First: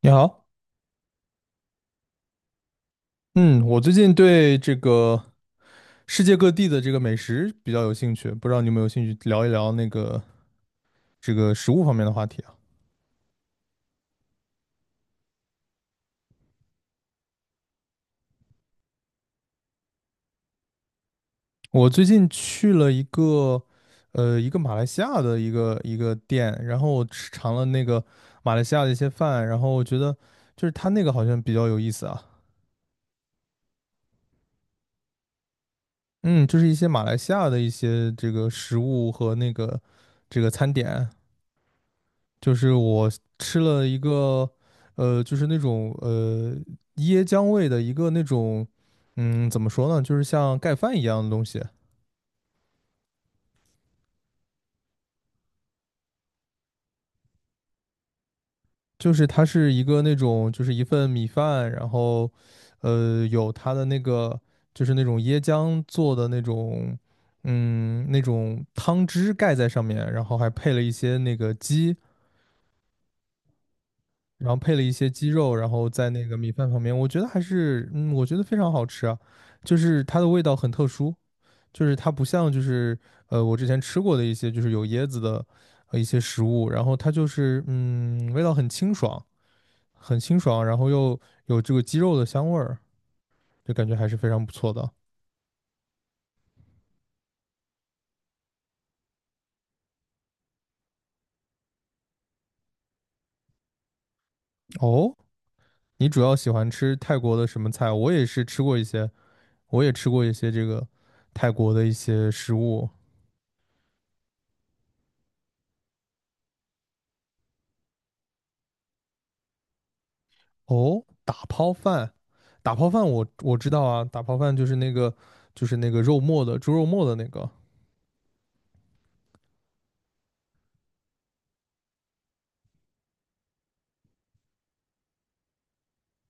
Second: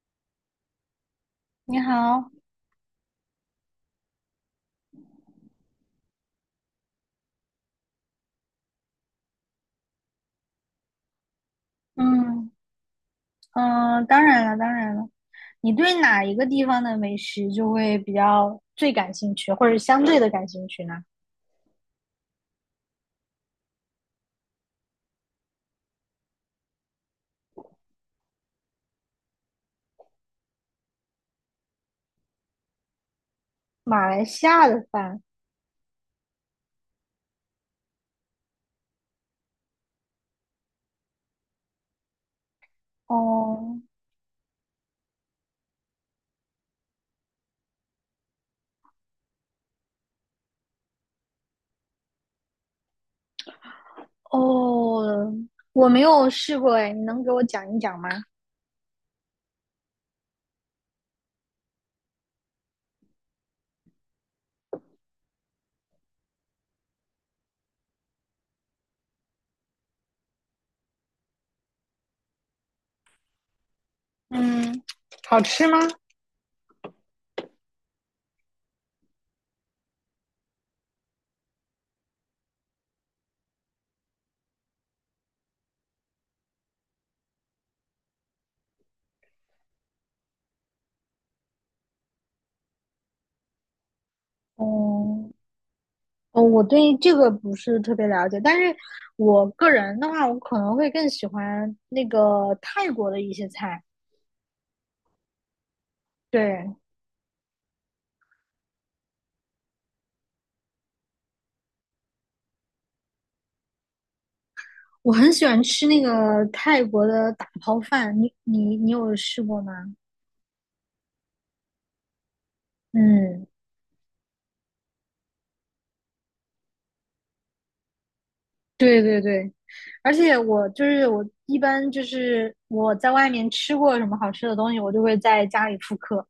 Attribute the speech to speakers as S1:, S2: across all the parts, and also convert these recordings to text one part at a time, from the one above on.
S1: 你好，
S2: 你好。
S1: 嗯，我最近对这个世界各地的这个美食比较有兴趣，不知道你有没有兴趣聊一聊食物方面的话题
S2: 嗯
S1: 啊？
S2: 嗯，当然了，当然了。你对哪一个地方的美食就会比较最感兴趣，或者相对的感兴趣呢？
S1: 我最近去了一个马来西亚的一个店，然后我尝了那个马来西亚的一些饭，然后我觉得就是它那个好像比较有意思啊。
S2: 马来西亚的饭。
S1: 嗯，就是一些马来西亚的一些这个食物和餐点。就是我吃
S2: 哦
S1: 了一个，就是那种椰浆味的一个那种，嗯，怎么说呢，就是像盖饭一样的东西。
S2: 哦，我没有试过哎，你能给我讲一讲吗？
S1: 就是它是一个那种，就是一份米饭，然后，有它的那个就是那种椰浆做的那种，嗯，那种汤汁盖在上面，然后还配了一些那个鸡，然后配了
S2: 嗯。
S1: 一些鸡肉，然后在那个米饭旁边，我觉得还是，嗯，我觉得非常好吃啊，就是它的味道很特殊。就是它不像我之前吃过的一些就是有椰子的一些食物，然后它就是味道很清爽，很清爽，然后又有这个鸡肉的香味儿，就感觉还是非常不错的。
S2: 哦哦，我对这个不是特别了解，但是我个人的话，我可能会更喜欢那个泰国的一些菜。
S1: 哦，你主要喜欢
S2: 对，
S1: 吃泰国的什么菜？我也是吃过一些，我也吃过一些这个泰国的一些食物。
S2: 我很喜欢吃那个泰国的打抛饭，你有试过吗？
S1: 哦，打抛饭，打抛饭我
S2: 嗯。
S1: 我知道啊，打抛饭就是那个肉末的猪肉末的那个。
S2: 对对对，而且我就是我一般就是我在外面吃过什么好吃的东西，我就会在家里复刻，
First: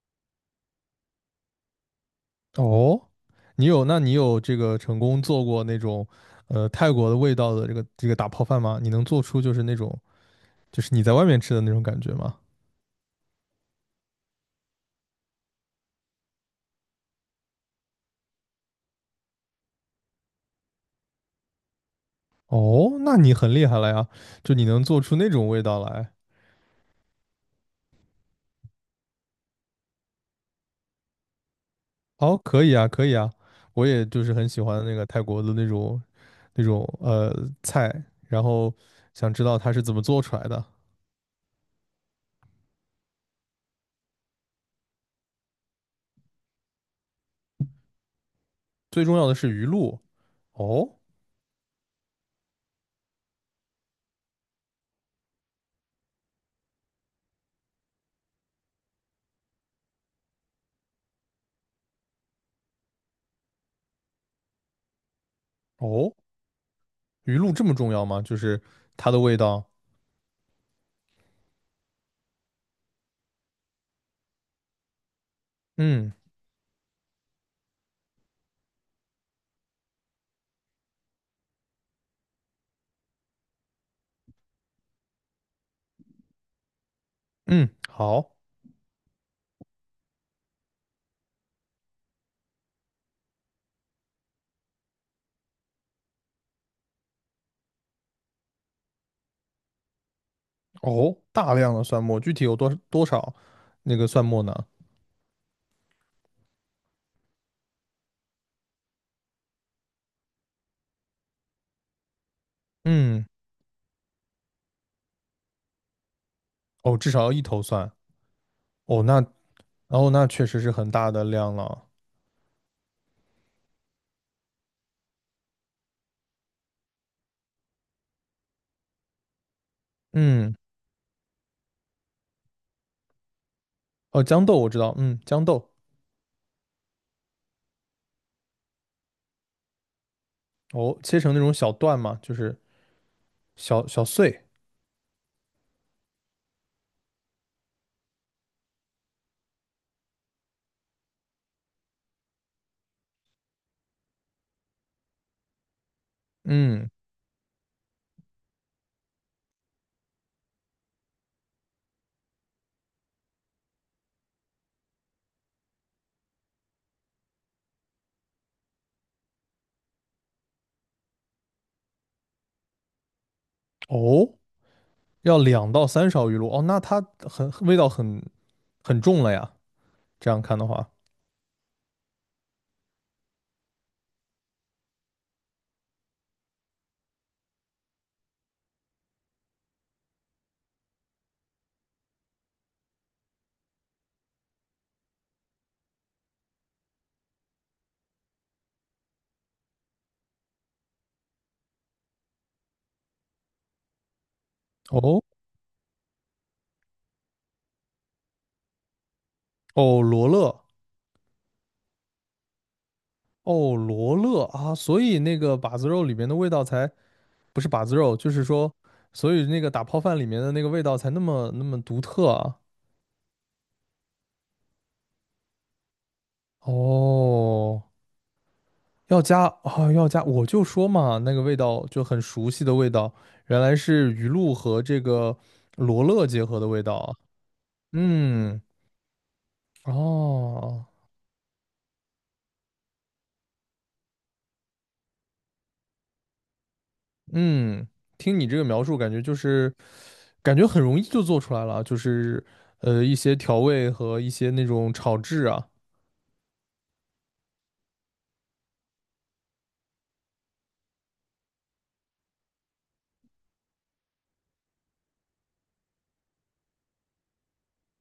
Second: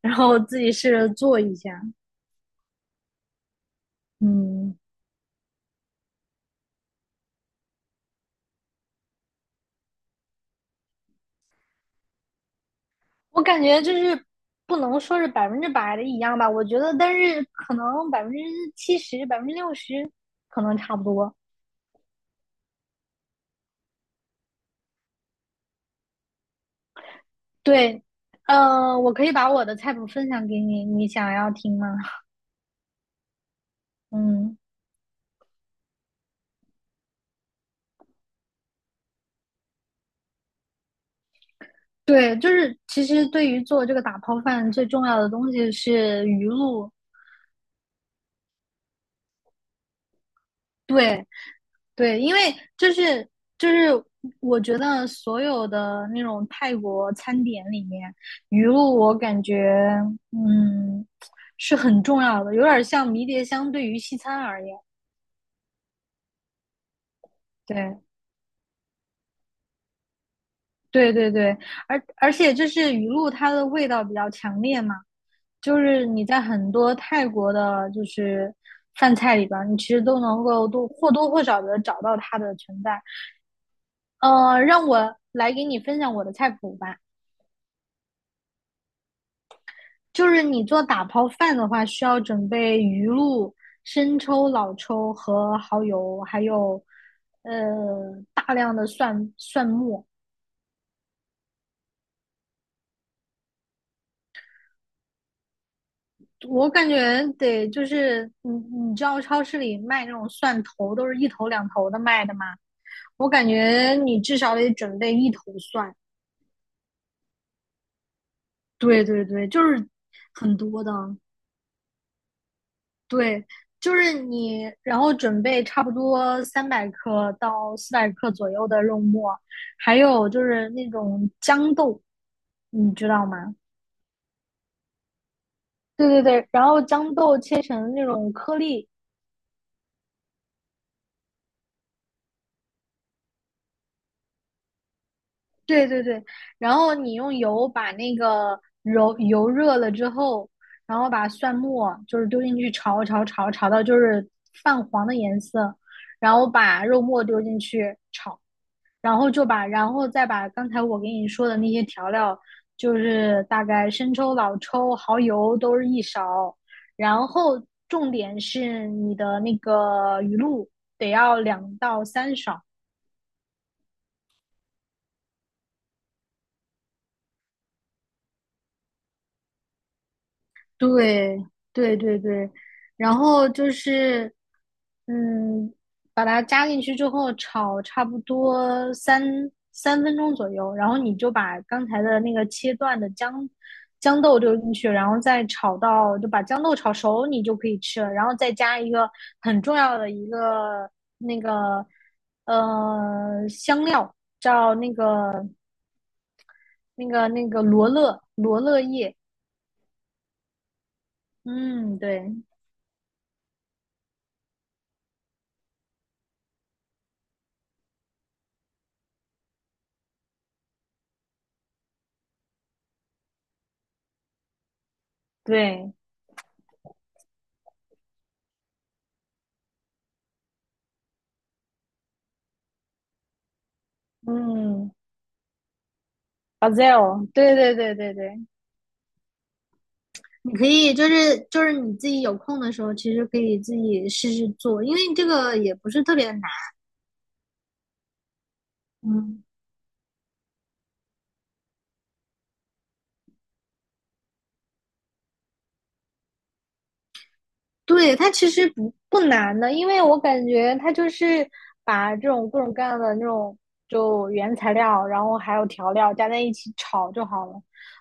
S2: 然后自己试着做一下。
S1: 哦，你有，那你有这个
S2: 嗯，
S1: 成功做过那种，呃，泰国的味道的这个打泡饭吗？你能做出就是那种，就是你在外面吃的那种感觉吗？
S2: 我感觉就是不能说是百分之百的一样吧，我觉得，但是可能70%、60%可能差不多。
S1: 哦，那你很厉害了呀，就你能做出那种味道来。
S2: 对，我可以把我的菜谱分享给你，你想要听吗？
S1: 哦，可以啊，可以啊，我也就是很
S2: 嗯，
S1: 喜欢那个泰国的那种那种呃菜，然后想知道它是怎么做出来的。
S2: 对，就是其实对于做这个打泡饭最重要的东西是鱼露。
S1: 最重要的是鱼露。哦
S2: 对对，因为就是就是我觉得所有的那种泰国餐点里面，鱼露我感觉嗯是很重要的，有点像迷迭香对于西餐而言。
S1: 哦。鱼露这么重
S2: 对
S1: 要吗？就是它的味道。
S2: 对对对，而且就是鱼露它的味道比较强烈嘛。就是
S1: 嗯
S2: 你在很多泰国的，就是饭菜里边你其实都能够多或多或少的找到它的存在。让我来给你分享我的菜谱吧。
S1: 嗯，好。
S2: 就是你做打抛饭的话，需要准备鱼露、生抽、老抽和蚝油，还有呃大量的蒜末。
S1: 哦，大量的蒜末，具体有多少那个蒜末呢？
S2: 我感觉得就是你知道超市里卖那种蒜头都是一头两头的卖的吗？
S1: 嗯，
S2: 我感觉你至少得准备一头蒜。
S1: 哦，至少要一头蒜。
S2: 对
S1: 哦，
S2: 对
S1: 那
S2: 对，就是
S1: 哦，那确
S2: 很
S1: 实是
S2: 多
S1: 很
S2: 的。
S1: 大的量了。
S2: 对，就是你，然后准备差不多300克到400克左右的肉末，还有就
S1: 嗯，
S2: 是那种豇豆，你知道吗？
S1: 哦，豇豆我知道，嗯，豇豆。
S2: 对对对，然后豇豆切成那种颗粒。
S1: 哦，切成那种小段嘛，就是小小碎。
S2: 对对对，然后你用油把那个揉油热了之后，然后把蒜末就是丢进去炒炒炒炒到就是泛黄的颜色，然后把
S1: 嗯，
S2: 肉末丢进去，然后再把刚才我给你说的那些调料，就是大概生抽、老抽、蚝油都是一勺，然后重点是你的那个鱼露得要2到3勺。
S1: 哦，要两到三勺鱼露。哦，那它味道很重了呀，这样看的话。
S2: 对对对对，然后就是，嗯，把它加进去之后炒差不多三分钟左右，然后你就把刚才的那个切断的姜豆丢进去，然后再炒到就把姜豆炒熟，你就可以吃了。然后再加一个很重要的一个那个香料，叫那
S1: 哦
S2: 个那个那个罗勒叶，
S1: 哦，罗勒。
S2: 嗯，对
S1: 哦罗勒啊，所以那个把子肉里面的味道才。不是把子肉，就是说，所以那个打泡饭里面的那个味道才那么独特啊。
S2: 对。
S1: 哦，要加啊，要加，我就说嘛，那个味道就很熟悉的味道，原来是鱼露和
S2: 嗯
S1: 这个罗勒结合的味道啊。
S2: ，Bazel，对对对对对。
S1: 嗯，
S2: 你可
S1: 哦，
S2: 以就是你自己有空的时候，其实可以自己试试做，因为这个也不是特别难。
S1: 嗯，听你这个描述，感觉就
S2: 嗯。
S1: 是感觉很容易就做出来了啊，就是一些调味和一些那种炒制啊。
S2: 对，它其实不难的，因为我感觉它就是把这种各种各样的那种就原材料，然后还有调料加在一起炒就好了，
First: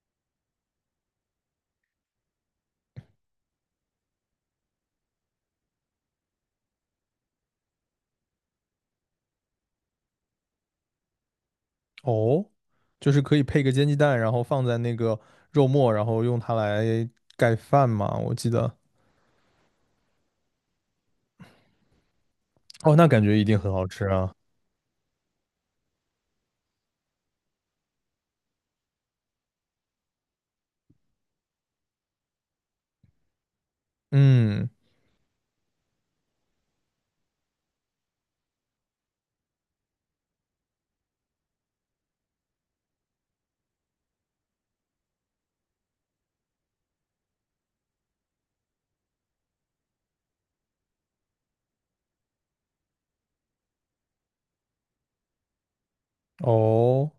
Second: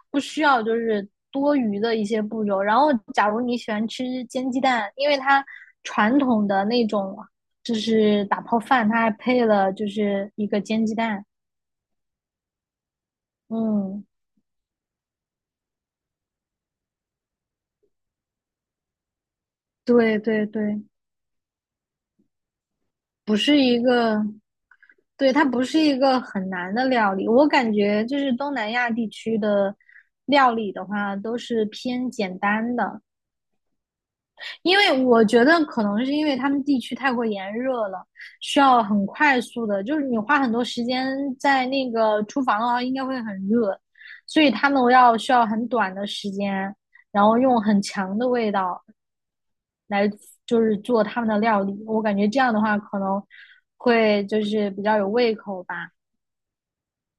S2: 不需要就是多余的一些步骤。然后，假如你喜欢吃煎鸡蛋，因为它传统的那种就是打泡饭，它还配了就是一个煎鸡蛋。
S1: 哦，就是可以配个煎鸡
S2: 嗯，
S1: 蛋，然后放在那个肉末，然后用它来盖饭嘛，我记得。
S2: 对对对。
S1: 哦，那感
S2: 不
S1: 觉一定
S2: 是
S1: 很
S2: 一
S1: 好吃
S2: 个
S1: 啊。
S2: 对，它不是一个很难的料理，我感觉就是东南亚地区的料理的话，都是偏简单的，
S1: 嗯，
S2: 因为我觉得可能是因为他们地区太过炎热了，需要很快速的，就是你花很多时间在那个厨房的话，应该会很热，所以他们需要很短的时间，然后用很强的味道来就是做他们的料理，我感觉这样的话可能会就是比较有胃口吧。
S1: 哦，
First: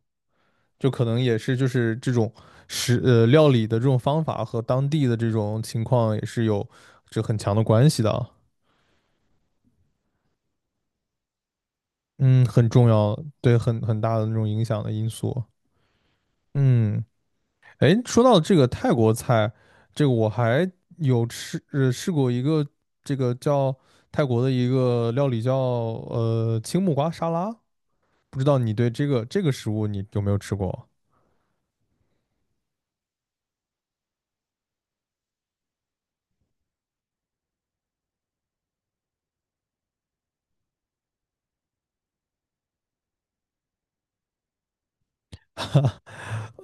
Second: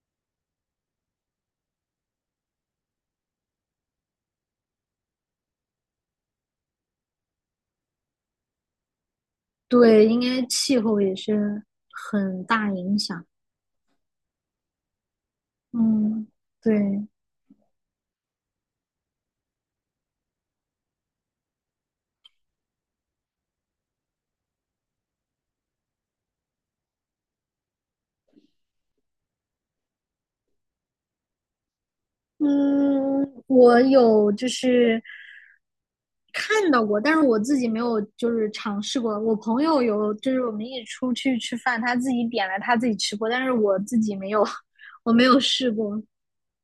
S1: 就可能也是就是这种料理的这种方法和当地的这种情况也是有这很强的关系的啊。
S2: 对，应该气候也是
S1: 嗯，
S2: 很
S1: 很
S2: 大
S1: 重
S2: 影
S1: 要，
S2: 响。
S1: 对，很大的那种影响的因素。
S2: 嗯，
S1: 嗯。
S2: 对，
S1: 哎，说到这个泰国菜，这个我还有试过一个这个叫泰国的一个料理叫青木瓜沙拉，不知道你对这个食物你有没有吃过？
S2: 嗯，我有就是看到过，但是我自己没有就是尝试过。我朋友有，就是我们一起出去吃饭，他自己点了，他自己吃过，但是我自己没有，我没有试过。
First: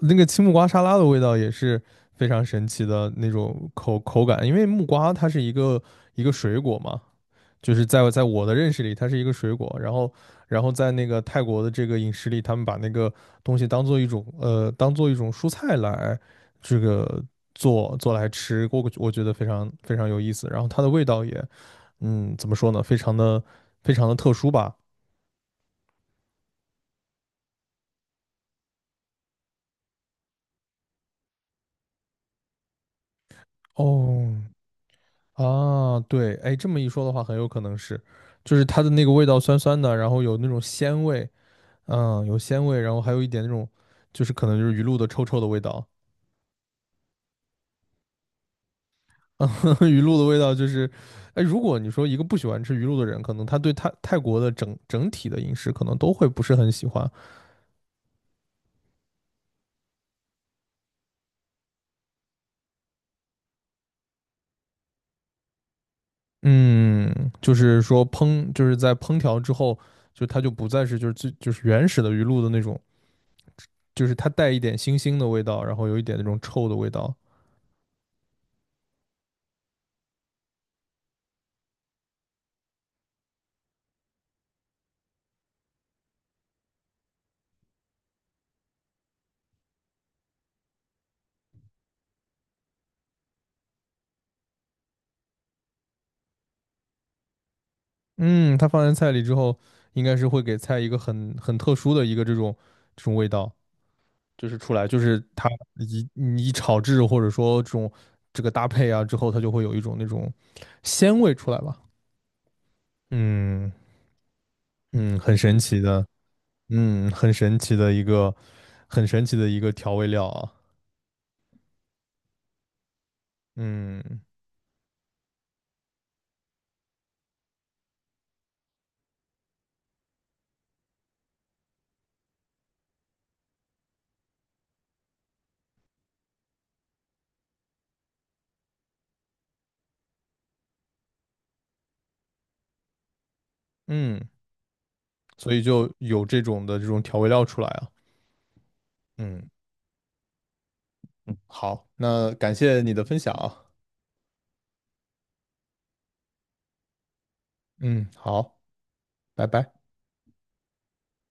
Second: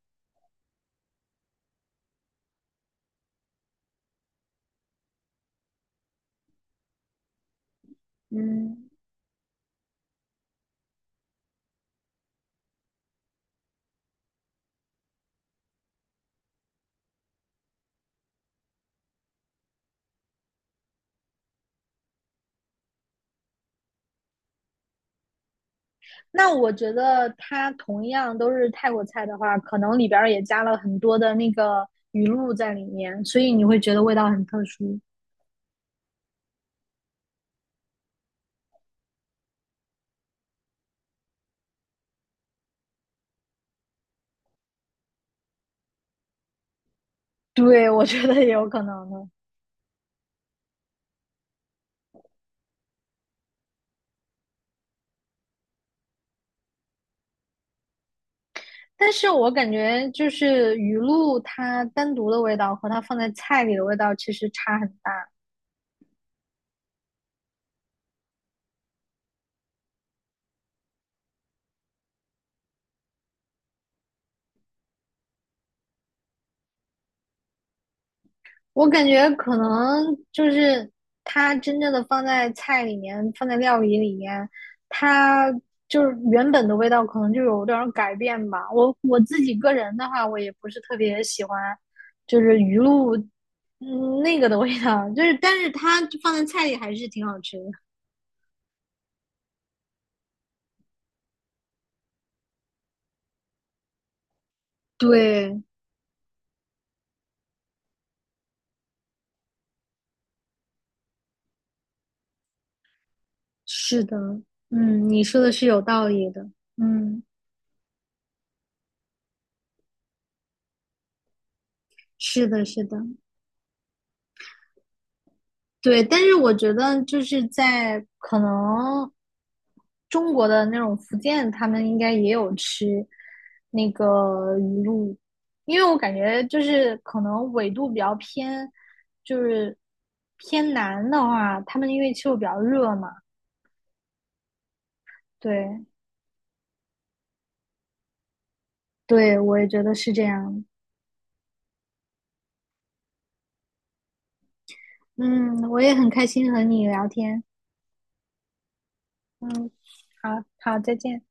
S1: 那个青木瓜沙拉的味道也是非常神奇的那种口感，因为木瓜它是一个一个水果嘛，就是在我的认识
S2: 嗯，
S1: 里，它是一个水果，然后然后在那个泰国的这个饮食里，他们把那个东西当做一种当做一种蔬菜来这个做来吃，我觉得非常非常有意思，然后它的味道也怎么说呢，非常的特殊吧。
S2: 那我觉得它同样都是泰国菜的话，可能里边儿也加了很多的那个鱼露在里面，所以你会觉得味道
S1: 哦
S2: 很特殊。
S1: 啊，对，哎，这么一说的话，很有可能是，就是它的那个味道酸酸的，然后有那种鲜味，嗯，有鲜味，然后还有一点那种就是可能就是鱼露的臭臭的味道。
S2: 对，我觉得也有可能的。
S1: 鱼露的味道就是，哎，如果你说一个不喜欢吃鱼露的人，可能他对泰国的整体的饮食可能都会不是很喜欢。
S2: 但是我感觉就是鱼露它单独的味道和它放在菜里的味道其实差很大。
S1: 嗯，就是说烹，就是在烹调之后，就它就不再是就是最就是原始的鱼露的那种，就是它带一点腥腥的味道，然后有一点那种臭的味道。
S2: 我感觉可能就是它真正的放在菜里面，放在料理里面，它就是原本的味道可能就有点改变吧。我自己个人的话，我也不是特别喜欢，就是鱼露那个的味道，就是但是它放在菜里还是挺好吃的。
S1: 嗯，它放在菜里之后，应该是会给菜一个很特殊的一个这种味道。就是出来，就是它
S2: 对，
S1: 你一炒制或者说这个搭配啊之后，它就会有一种那种鲜味出来吧。嗯
S2: 是的，嗯，
S1: 嗯，
S2: 你
S1: 很
S2: 说的
S1: 神
S2: 是
S1: 奇
S2: 有
S1: 的，
S2: 道理的，
S1: 嗯，
S2: 嗯。
S1: 很神奇的一个很神奇的一个调味料啊。
S2: 是的，是的，
S1: 嗯
S2: 对。但是我觉得就是在可能中国的那种福建，他们应该也有吃那个鱼露，因为我感觉就是可能纬度比较偏，就是偏南的话，他们因为气候比较热嘛，
S1: 嗯，所以
S2: 对，
S1: 就有这种的这种调味料出来啊。
S2: 对，
S1: 嗯，
S2: 我也觉得是这样。
S1: 好，那感谢你的分享啊。
S2: 嗯，我也很开心和你聊天。
S1: 嗯，好，拜
S2: 嗯，
S1: 拜。
S2: 好好，再见。